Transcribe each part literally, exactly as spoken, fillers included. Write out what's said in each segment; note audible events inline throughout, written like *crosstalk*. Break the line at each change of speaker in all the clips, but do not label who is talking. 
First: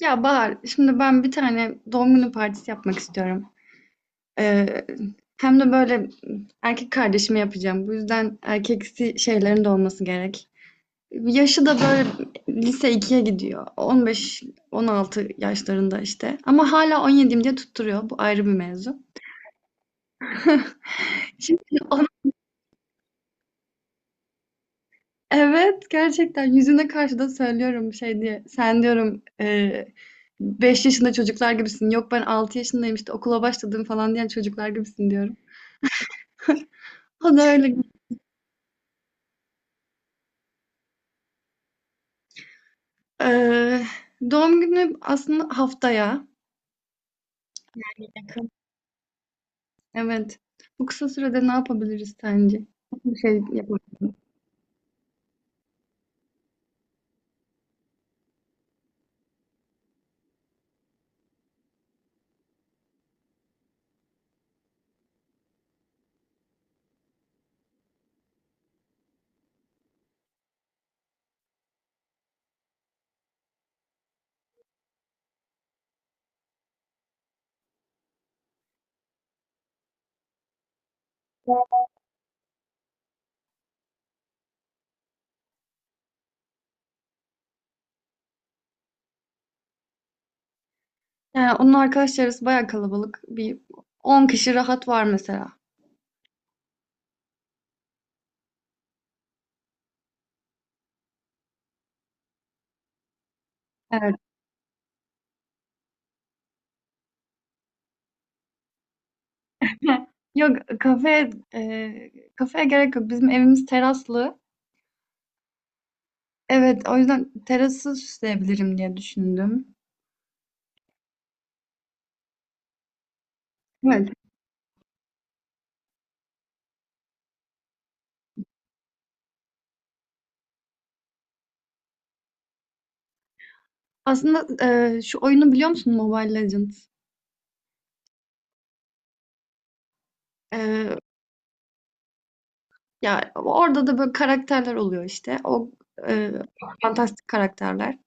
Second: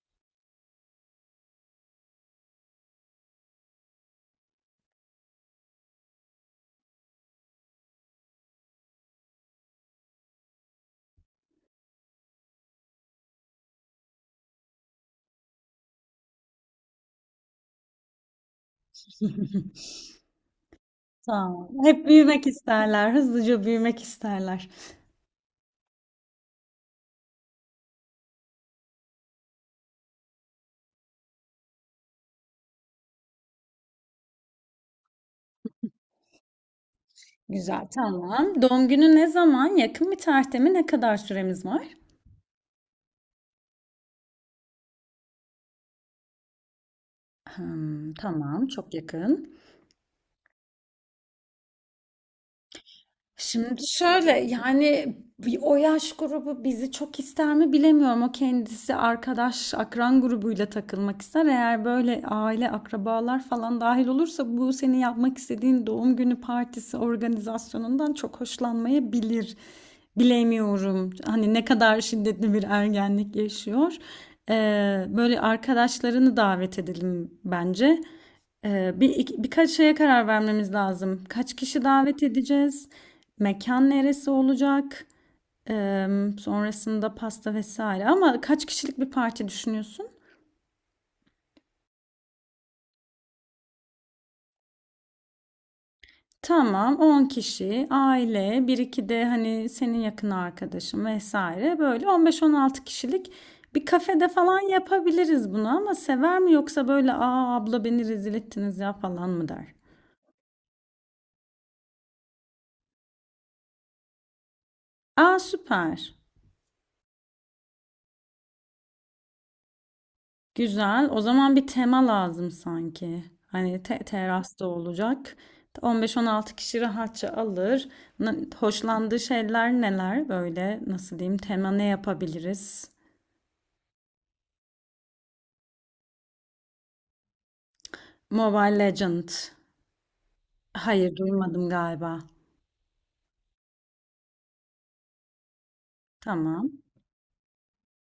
Ya Bahar, şimdi ben bir tane doğum günü partisi yapmak istiyorum. Ee, hem de böyle erkek kardeşime yapacağım. Bu yüzden erkeksi şeylerin de olması gerek. Yaşı da böyle lise ikiye gidiyor. on beş on altı yaşlarında işte. Ama hala on yediyim diye tutturuyor. Bu ayrı bir mevzu.
*laughs*
Şimdi
Tamam. Hep
onu-
büyümek isterler. Hızlıca büyümek isterler.
evet, gerçekten yüzüne karşı da söylüyorum şey diye. Sen diyorum e, beş yaşında çocuklar gibisin. Yok, ben altı yaşındayım işte okula başladım falan diyen çocuklar gibisin. O da öyle.
Güzel, tamam. Doğum günü ne zaman? Yakın bir tarihte mi? Ne kadar süremiz var?
Eee, doğum günü aslında haftaya.
Hmm, tamam, çok yakın.
Evet. Bu kısa sürede ne yapabiliriz sence? Bir şey yapalım.
Şimdi şöyle yani bir- o yaş grubu bizi çok ister mi bilemiyorum. O kendisi arkadaş, akran grubuyla takılmak ister. Eğer böyle aile, akrabalar falan dahil olursa bu senin yapmak istediğin doğum günü partisi organizasyonundan çok hoşlanmayabilir. Bilemiyorum. Hani ne kadar şiddetli bir ergenlik yaşıyor. Ee, böyle arkadaşlarını davet edelim bence. Ee, bir, iki- birkaç şeye karar vermemiz lazım. Kaç kişi davet edeceğiz? Mekan neresi olacak? Em, sonrasında pasta vesaire. Ama kaç kişilik bir parti düşünüyorsun?
Yani onun arkadaş çevresi bayağı kalabalık. Bir on kişi rahat var mesela.
Tamam, on kişi, aile, bir iki de hani senin yakın arkadaşın vesaire. Böyle on beş on altı kişilik bir
Evet.
kafede falan yapabiliriz bunu ama sever mi yoksa böyle aa abla beni rezil ettiniz ya falan mı der?
Yok, kafe eee kafeye gerek yok. Bizim evimiz teraslı.
Aa süper.
Evet, o yüzden terası süsleyebilirim diye düşündüm.
Güzel. O zaman bir tema lazım sanki. Hani te
Evet.
terasta olacak. on beş on altı kişi rahatça alır. Na- Hoşlandığı şeyler neler? Böyle nasıl diyeyim? Tema ne yapabiliriz?
Aslında eee, şu oyunu biliyor musun Mobile Legends?
Mobile Legend.
Eee,
Hayır, duymadım galiba.
Ya orada da böyle karakterler oluyor işte. O e,
Tamam.
fantastik karakterler.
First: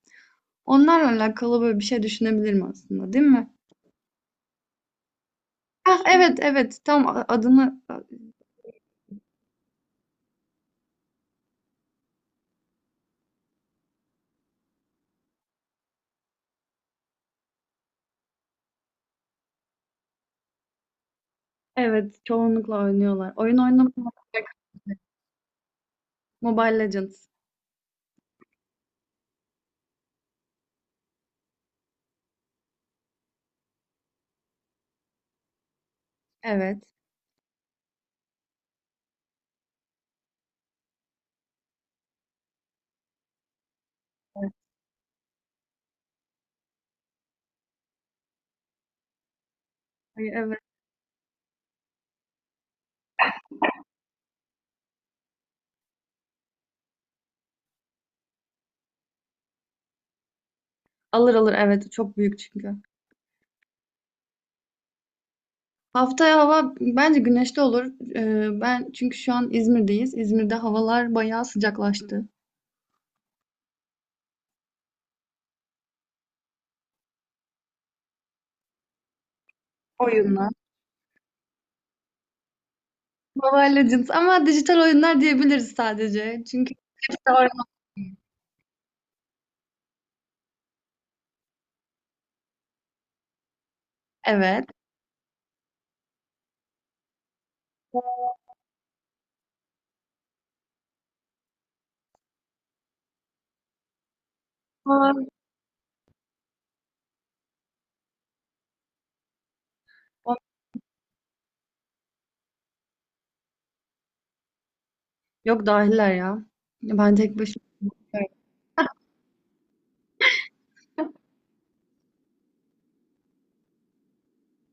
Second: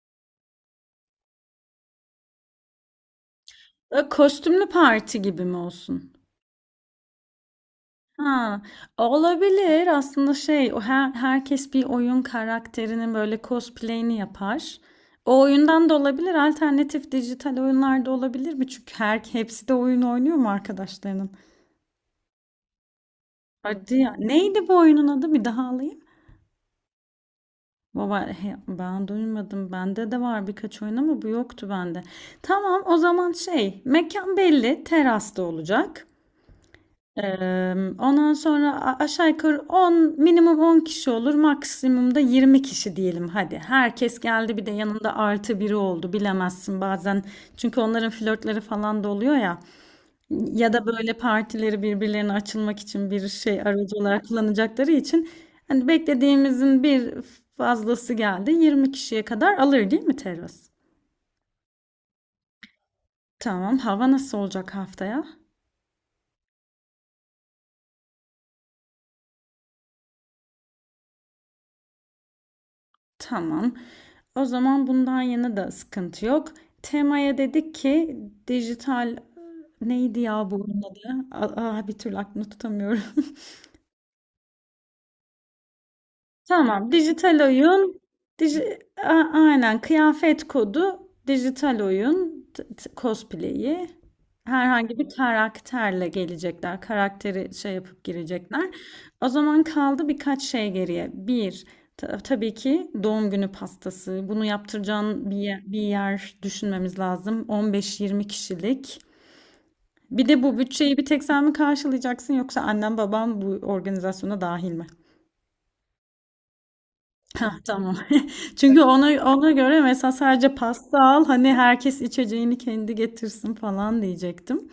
Onlarla alakalı böyle bir şey düşünebilirim aslında, değil mi?
E, Kostümlü parti gibi mi
Ah,
olsun?
evet evet, tam a- adını
Ha, olabilir aslında şey o her, herkes bir oyun karakterinin böyle cosplay'ini yapar. O oyundan da olabilir alternatif dijital oyunlar da olabilir mi? Çünkü her hepsi de oyun oynuyor mu arkadaşlarının?
evet çoğunlukla oynuyorlar. Oyun oynamak
Hadi ya. Neydi bu oyunun adı? Bir daha alayım.
Mobile Legends.
Baba he, ben duymadım. Bende de var birkaç oyun ama bu yoktu bende. Tamam o zaman şey mekan belli terasta olacak.
Evet.
Emm, ondan sonra a aşağı yukarı on minimum on kişi olur, maksimum da yirmi kişi diyelim hadi. Herkes
Evet.
geldi bir de yanında artı biri oldu bilemezsin bazen çünkü onların flörtleri falan da oluyor ya
Ay, evet.
ya da böyle partileri birbirlerine açılmak için bir şey aracı olarak kullanacakları için hani beklediğimizin bir fazlası geldi yirmi kişiye kadar alır değil mi terası?
Alır alır, evet, çok büyük çünkü.
Tamam hava nasıl olacak haftaya?
Haftaya hava bence güneşli olur. Ee, ben çünkü şu an İzmir'deyiz. İzmir'de havalar bayağı sıcaklaştı.
Tamam. O zaman bundan yana da sıkıntı yok. Temaya dedik ki dijital neydi
Oyunlar.
ya bu oyunun adı? Aa, bir türlü aklımda tutamıyorum.
Mobile Legends ama dijital oyunlar diyebiliriz sadece. Çünkü
Tamam. Dijital oyun. Diji A- aynen kıyafet kodu. Dijital oyun. T- t- cosplay'i.
evet.
Herhangi bir karakterle gelecekler. Karakteri şey yapıp girecekler. O zaman kaldı birkaç şey geriye. Bir, ta- tabii ki doğum günü pastası. Bunu
Onlar-
yaptıracağın bir yer, bir yer düşünmemiz lazım. on beş yirmi kişilik. Bir de bu bütçeyi bir tek sen mi karşılayacaksın yoksa annem babam bu organizasyona dahil mi?
Yok, dahiller ya. Ben tek
Hah,
başıma
tamam.
giderim.
*laughs* Çünkü ona ona göre mesela sadece pasta al, hani herkes içeceğini kendi getirsin falan diyecektim.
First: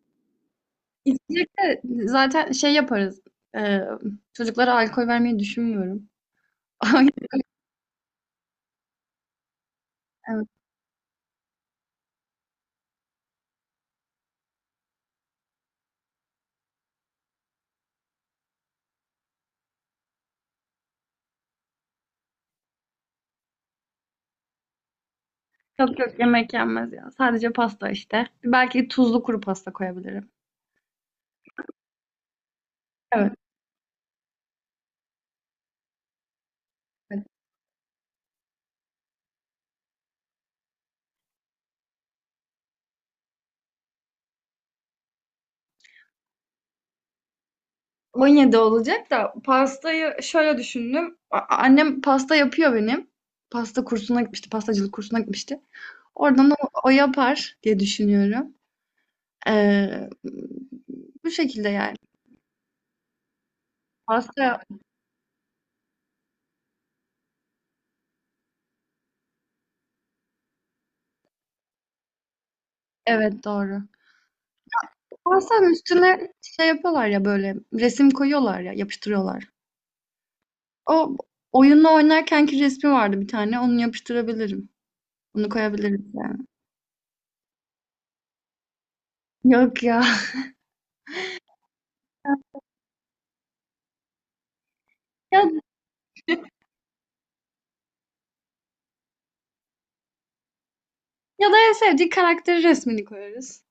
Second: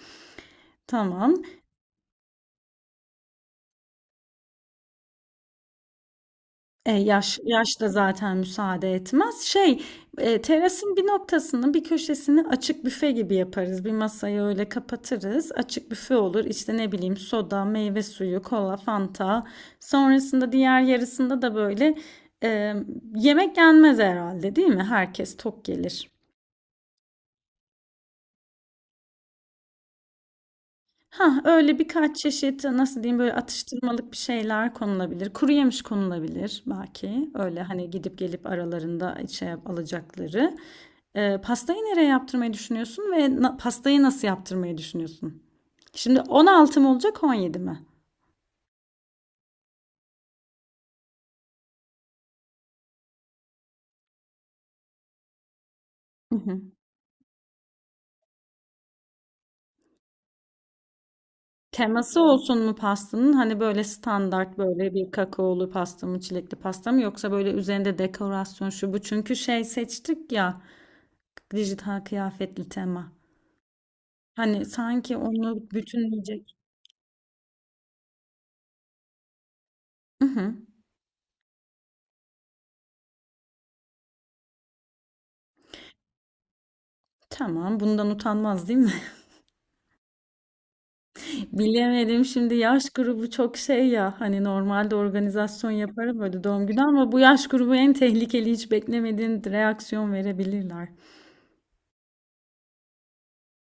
Tamam.
İçecek de zaten şey yaparız. Ee, çocuklara alkol vermeyi düşünmüyorum.
E, yaş
*laughs*
yaş da zaten müsaade etmez. Şey, e,
Evet.
terasın bir noktasını, bir köşesini açık büfe gibi yaparız. Bir masayı öyle kapatırız. Açık büfe olur. İşte ne bileyim soda, meyve suyu, kola, fanta. Sonrasında diğer yarısında da böyle e, yemek yenmez herhalde, değil mi? Herkes tok
Çok
gelir.
çok yemek yenmez ya. Sadece pasta işte. Belki tuzlu kuru pasta koyabilirim.
Ha öyle birkaç çeşit, nasıl diyeyim,
Evet.
böyle atıştırmalık bir şeyler konulabilir. Kuru yemiş konulabilir
Evet.
belki. Öyle hani gidip gelip aralarında şey yap- alacakları. Ee, pastayı nereye yaptırmayı düşünüyorsun ve na- pastayı nasıl yaptırmayı düşünüyorsun? Şimdi on altı mı olacak on yedi mi?
on yedi olacak da pastayı şöyle düşündüm. A- Annem pasta yapıyor benim. Pasta kursuna gitmişti. Pastacılık kursuna gitmişti.
Hı
Oradan
hı.
o, o yapar diye düşünüyorum. Ee, bu şekilde yani.
Teması olsun mu pastanın? Hani böyle standart
Pasta,
böyle bir kakaolu pasta mı, çilekli pasta mı yoksa böyle üzerinde dekorasyon şu bu. Çünkü şey seçtik ya dijital kıyafetli tema.
evet, doğru.
Hani sanki onu
Pastanın üstüne
bütünleyecek.
şey yapıyorlar ya, böyle resim koyuyorlar ya yapıştırıyorlar.
Hı hı.
O oyunla oynarkenki resmi vardı bir tane, onu yapıştırabilirim. Onu koyabilirim yani.
Tamam, bundan utanmaz değil mi?
Yok ya. *laughs*
*laughs* Bilemedim şimdi yaş grubu çok şey ya hani normalde
Ya,
organizasyon yaparım böyle doğum günü ama bu yaş grubu en tehlikeli hiç beklemediğin reaksiyon verebilirler.
ya da en sevdiği karakteri resmini koyarız.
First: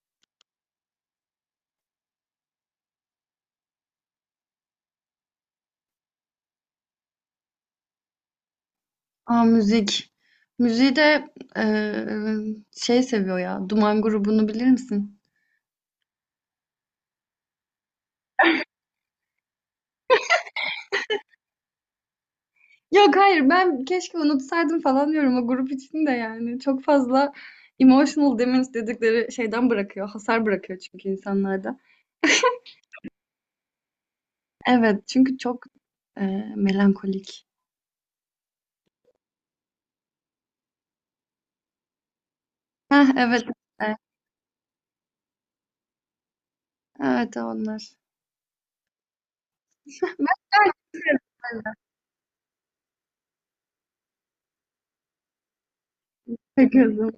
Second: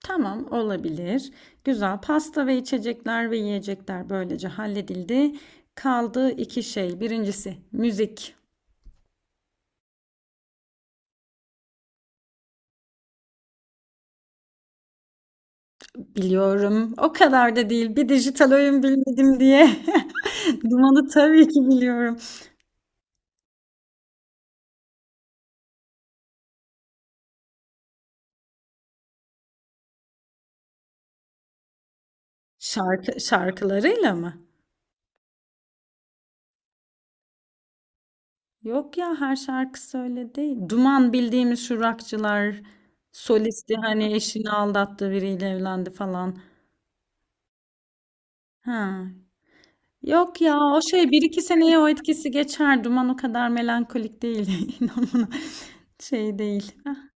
Tamam olabilir. Güzel pasta ve içecekler ve yiyecekler böylece halledildi. Kaldı iki şey. Birincisi müzik.
Aa, müzik. Müziği de eee, şey seviyor ya. Duman grubunu bilir misin?
Biliyorum o kadar da değil bir dijital oyun bilmedim diye. *laughs* Dumanı tabii ki biliyorum.
Yok hayır, ben keşke unutsaydım falan diyorum o grup içinde yani. Çok fazla emotional damage dedikleri şeyden bırakıyor. Hasar bırakıyor çünkü insanlarda.
Şarkı şarkılarıyla mı?
Evet, çünkü çok e, melankolik.
Yok ya her şarkısı öyle değil. Duman bildiğimiz şu rockçılar
Heh, evet.
solisti
e,
hani eşini aldattı biriyle evlendi falan.
Evet, onlar.
Ha. Yok ya o şey bir iki seneye o etkisi geçer. Duman o kadar melankolik değil. *laughs* İnan bana. Şey değil.
Peki o
Hah.
zaman.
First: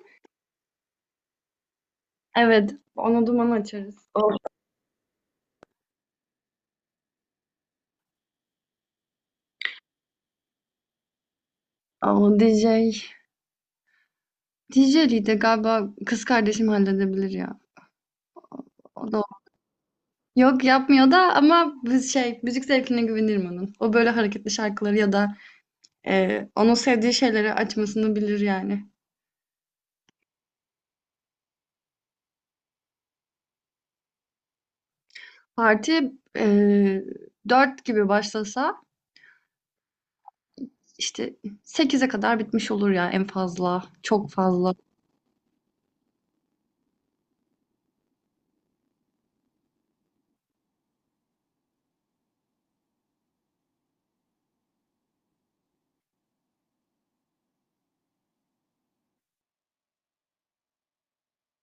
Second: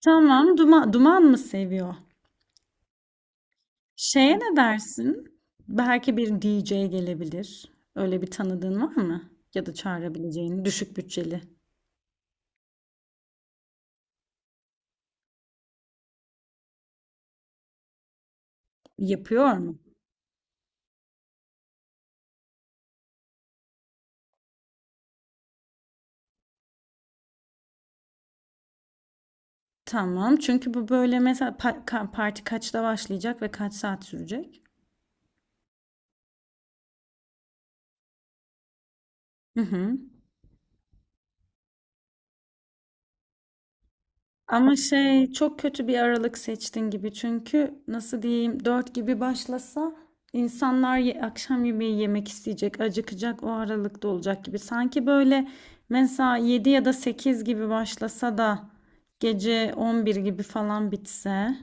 Tamam duman, duman mı seviyor?
Evet. Onu duman açarız. O,
Şeye ne dersin? Belki bir D J gelebilir. Öyle bir tanıdığın var mı? Ya da çağırabileceğin düşük bütçeli.
o D J. D J'liği de galiba kız kardeşim halledebilir ya. O da
Yapıyor mu?
yok, yapmıyor da, ama biz şey, müzik zevkine güvenirim onun. O böyle hareketli şarkıları ya da Ee, onun sevdiği şeyleri açmasını bilir yani.
Tamam. Çünkü bu böyle mesela pa- ka- parti kaçta başlayacak ve kaç saat sürecek?
Parti e, dört gibi başlasa
Hı hı.
işte sekize kadar bitmiş olur ya, en fazla. Çok fazla.
Ama şey çok kötü bir aralık seçtin gibi çünkü nasıl diyeyim dört gibi başlasa insanlar ye- akşam yemeği yemek isteyecek, acıkacak o aralıkta olacak gibi. Sanki böyle mesela yedi ya da sekiz gibi başlasa da gece on bir gibi falan bitse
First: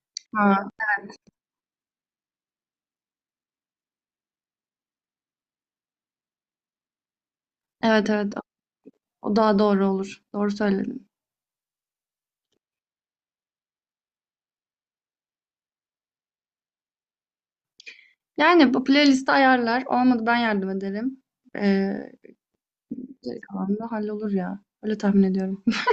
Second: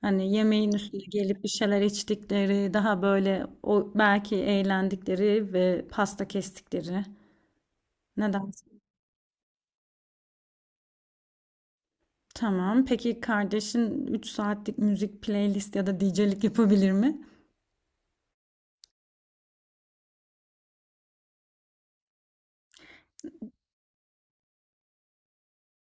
hani
Ha,
yemeğin üstüne gelip bir şeyler içtikleri daha böyle o belki eğlendikleri ve pasta kestikleri.
evet evet,
Neden?
o daha doğru olur. Doğru söyledin.
Tamam. Peki kardeşin üç saatlik müzik playlist ya da D J'lik yapabilir mi?
Yani bu playlisti ayarlar. Olmadı ben yardım ederim. Ee, geri kalan da hallolur ya. Öyle tahmin ediyorum. *laughs*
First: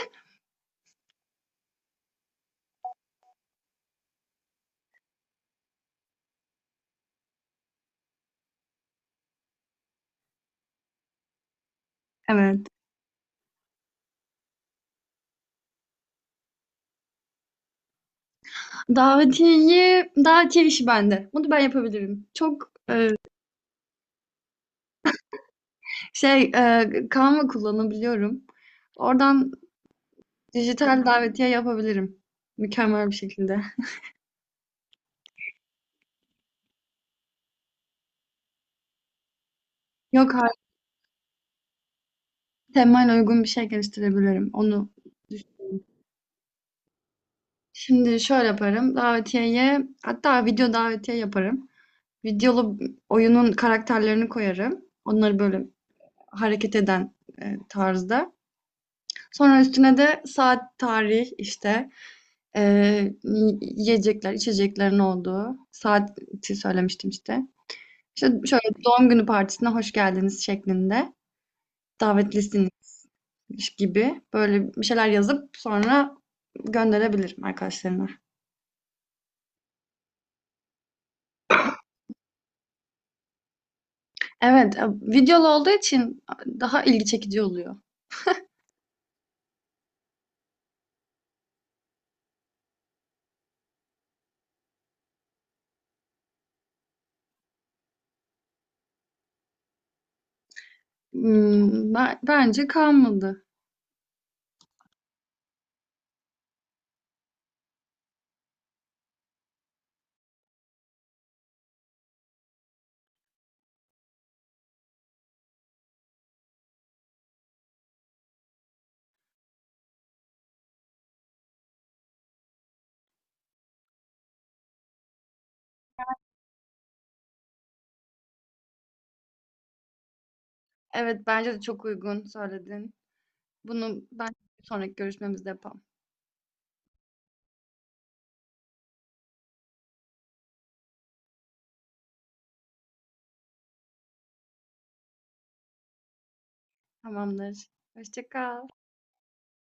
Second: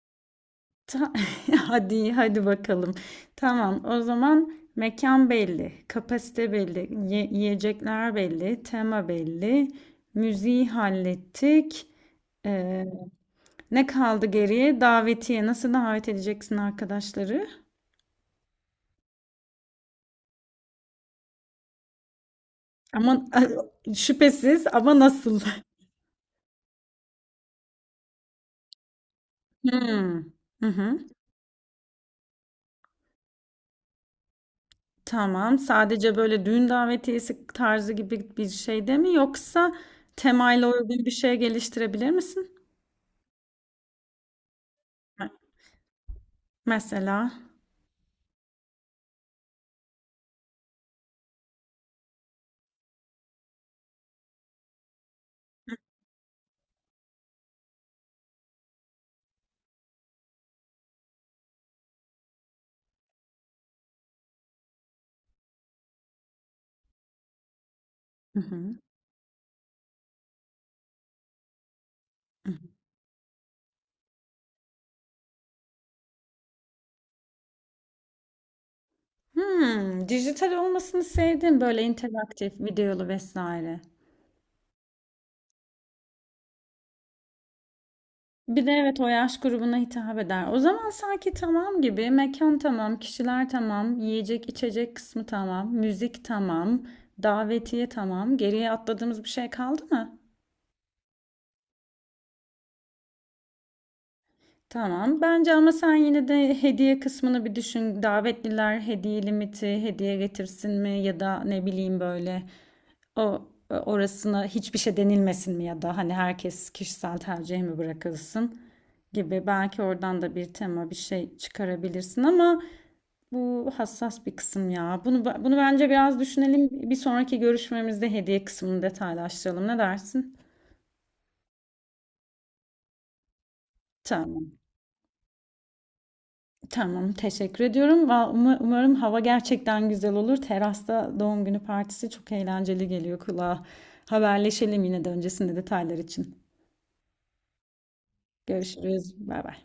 Ta- *laughs* hadi hadi bakalım. Tamam. O zaman mekan belli, kapasite belli, ye- yiyecekler belli, tema belli, müziği hallettik.
Evet.
Ee, Ne kaldı geriye? Davetiye. Nasıl davet edeceksin arkadaşları?
Davetiyeyi, davetiye işi bende. Bunu ben yapabilirim. Çok e,
Ama *laughs* şüphesiz ama nasıl? *laughs*
şey e, Canva kullanabiliyorum. Oradan
Hmm. Hı hı.
dijital davetiye yapabilirim. Mükemmel bir şekilde.
Tamam. Sadece böyle düğün davetiyesi tarzı gibi bir şey de mi yoksa
Yok artık,
temayla uygun bir şey geliştirebilir misin?
temayla uygun bir şey geliştirebilirim. Onu
Me-
düşünüyorum.
Mesela.
Şimdi şöyle yaparım. Davetiyeye hatta video davetiye yaparım. Videolu oyunun karakterlerini koyarım. Onları böyle hareket eden e, tarzda. Sonra üstüne de saat, tarih işte, e, y- yiyecekler, içeceklerin olduğu saati söylemiştim işte. İşte
Hı
şöyle
hı.
doğum günü partisine hoş geldiniz şeklinde. Davetlisiniz gibi böyle bir şeyler yazıp sonra gönderebilirim arkadaşlarına.
Hmm, dijital olmasını sevdim böyle interaktif, videolu vesaire.
Evet, e, videolu olduğu için daha ilgi çekici oluyor.
Bir de evet o yaş grubuna hitap eder. O zaman sanki tamam gibi mekan tamam, kişiler tamam, yiyecek içecek kısmı tamam, müzik tamam, davetiye tamam. Geriye atladığımız bir şey kaldı mı?
Hmm, ben- bence kalmadı.
Tamam. Bence ama sen yine de hediye kısmını bir düşün. Davetliler hediye limiti, hediye getirsin mi ya da ne bileyim böyle o e, orasına hiçbir şey denilmesin mi ya da hani herkes kişisel tercih mi bırakılsın gibi. Belki oradan da bir tema bir şey çıkarabilirsin ama bu hassas bir kısım ya. Bunu bunu bence biraz düşünelim. Bir sonraki görüşmemizde hediye kısmını detaylaştıralım. Ne dersin?
Evet, bence de çok uygun söyledin. Bunu ben
Tamam.
sonraki görüşmemizde yapalım.
Tamam, teşekkür ediyorum. Va- uma- Umarım hava gerçekten güzel olur. Terasta doğum günü partisi çok eğlenceli geliyor kulağa. Haberleşelim yine de öncesinde detaylar için.
Tamamdır. Hoşça kal.
Görüşürüz. Bay bay.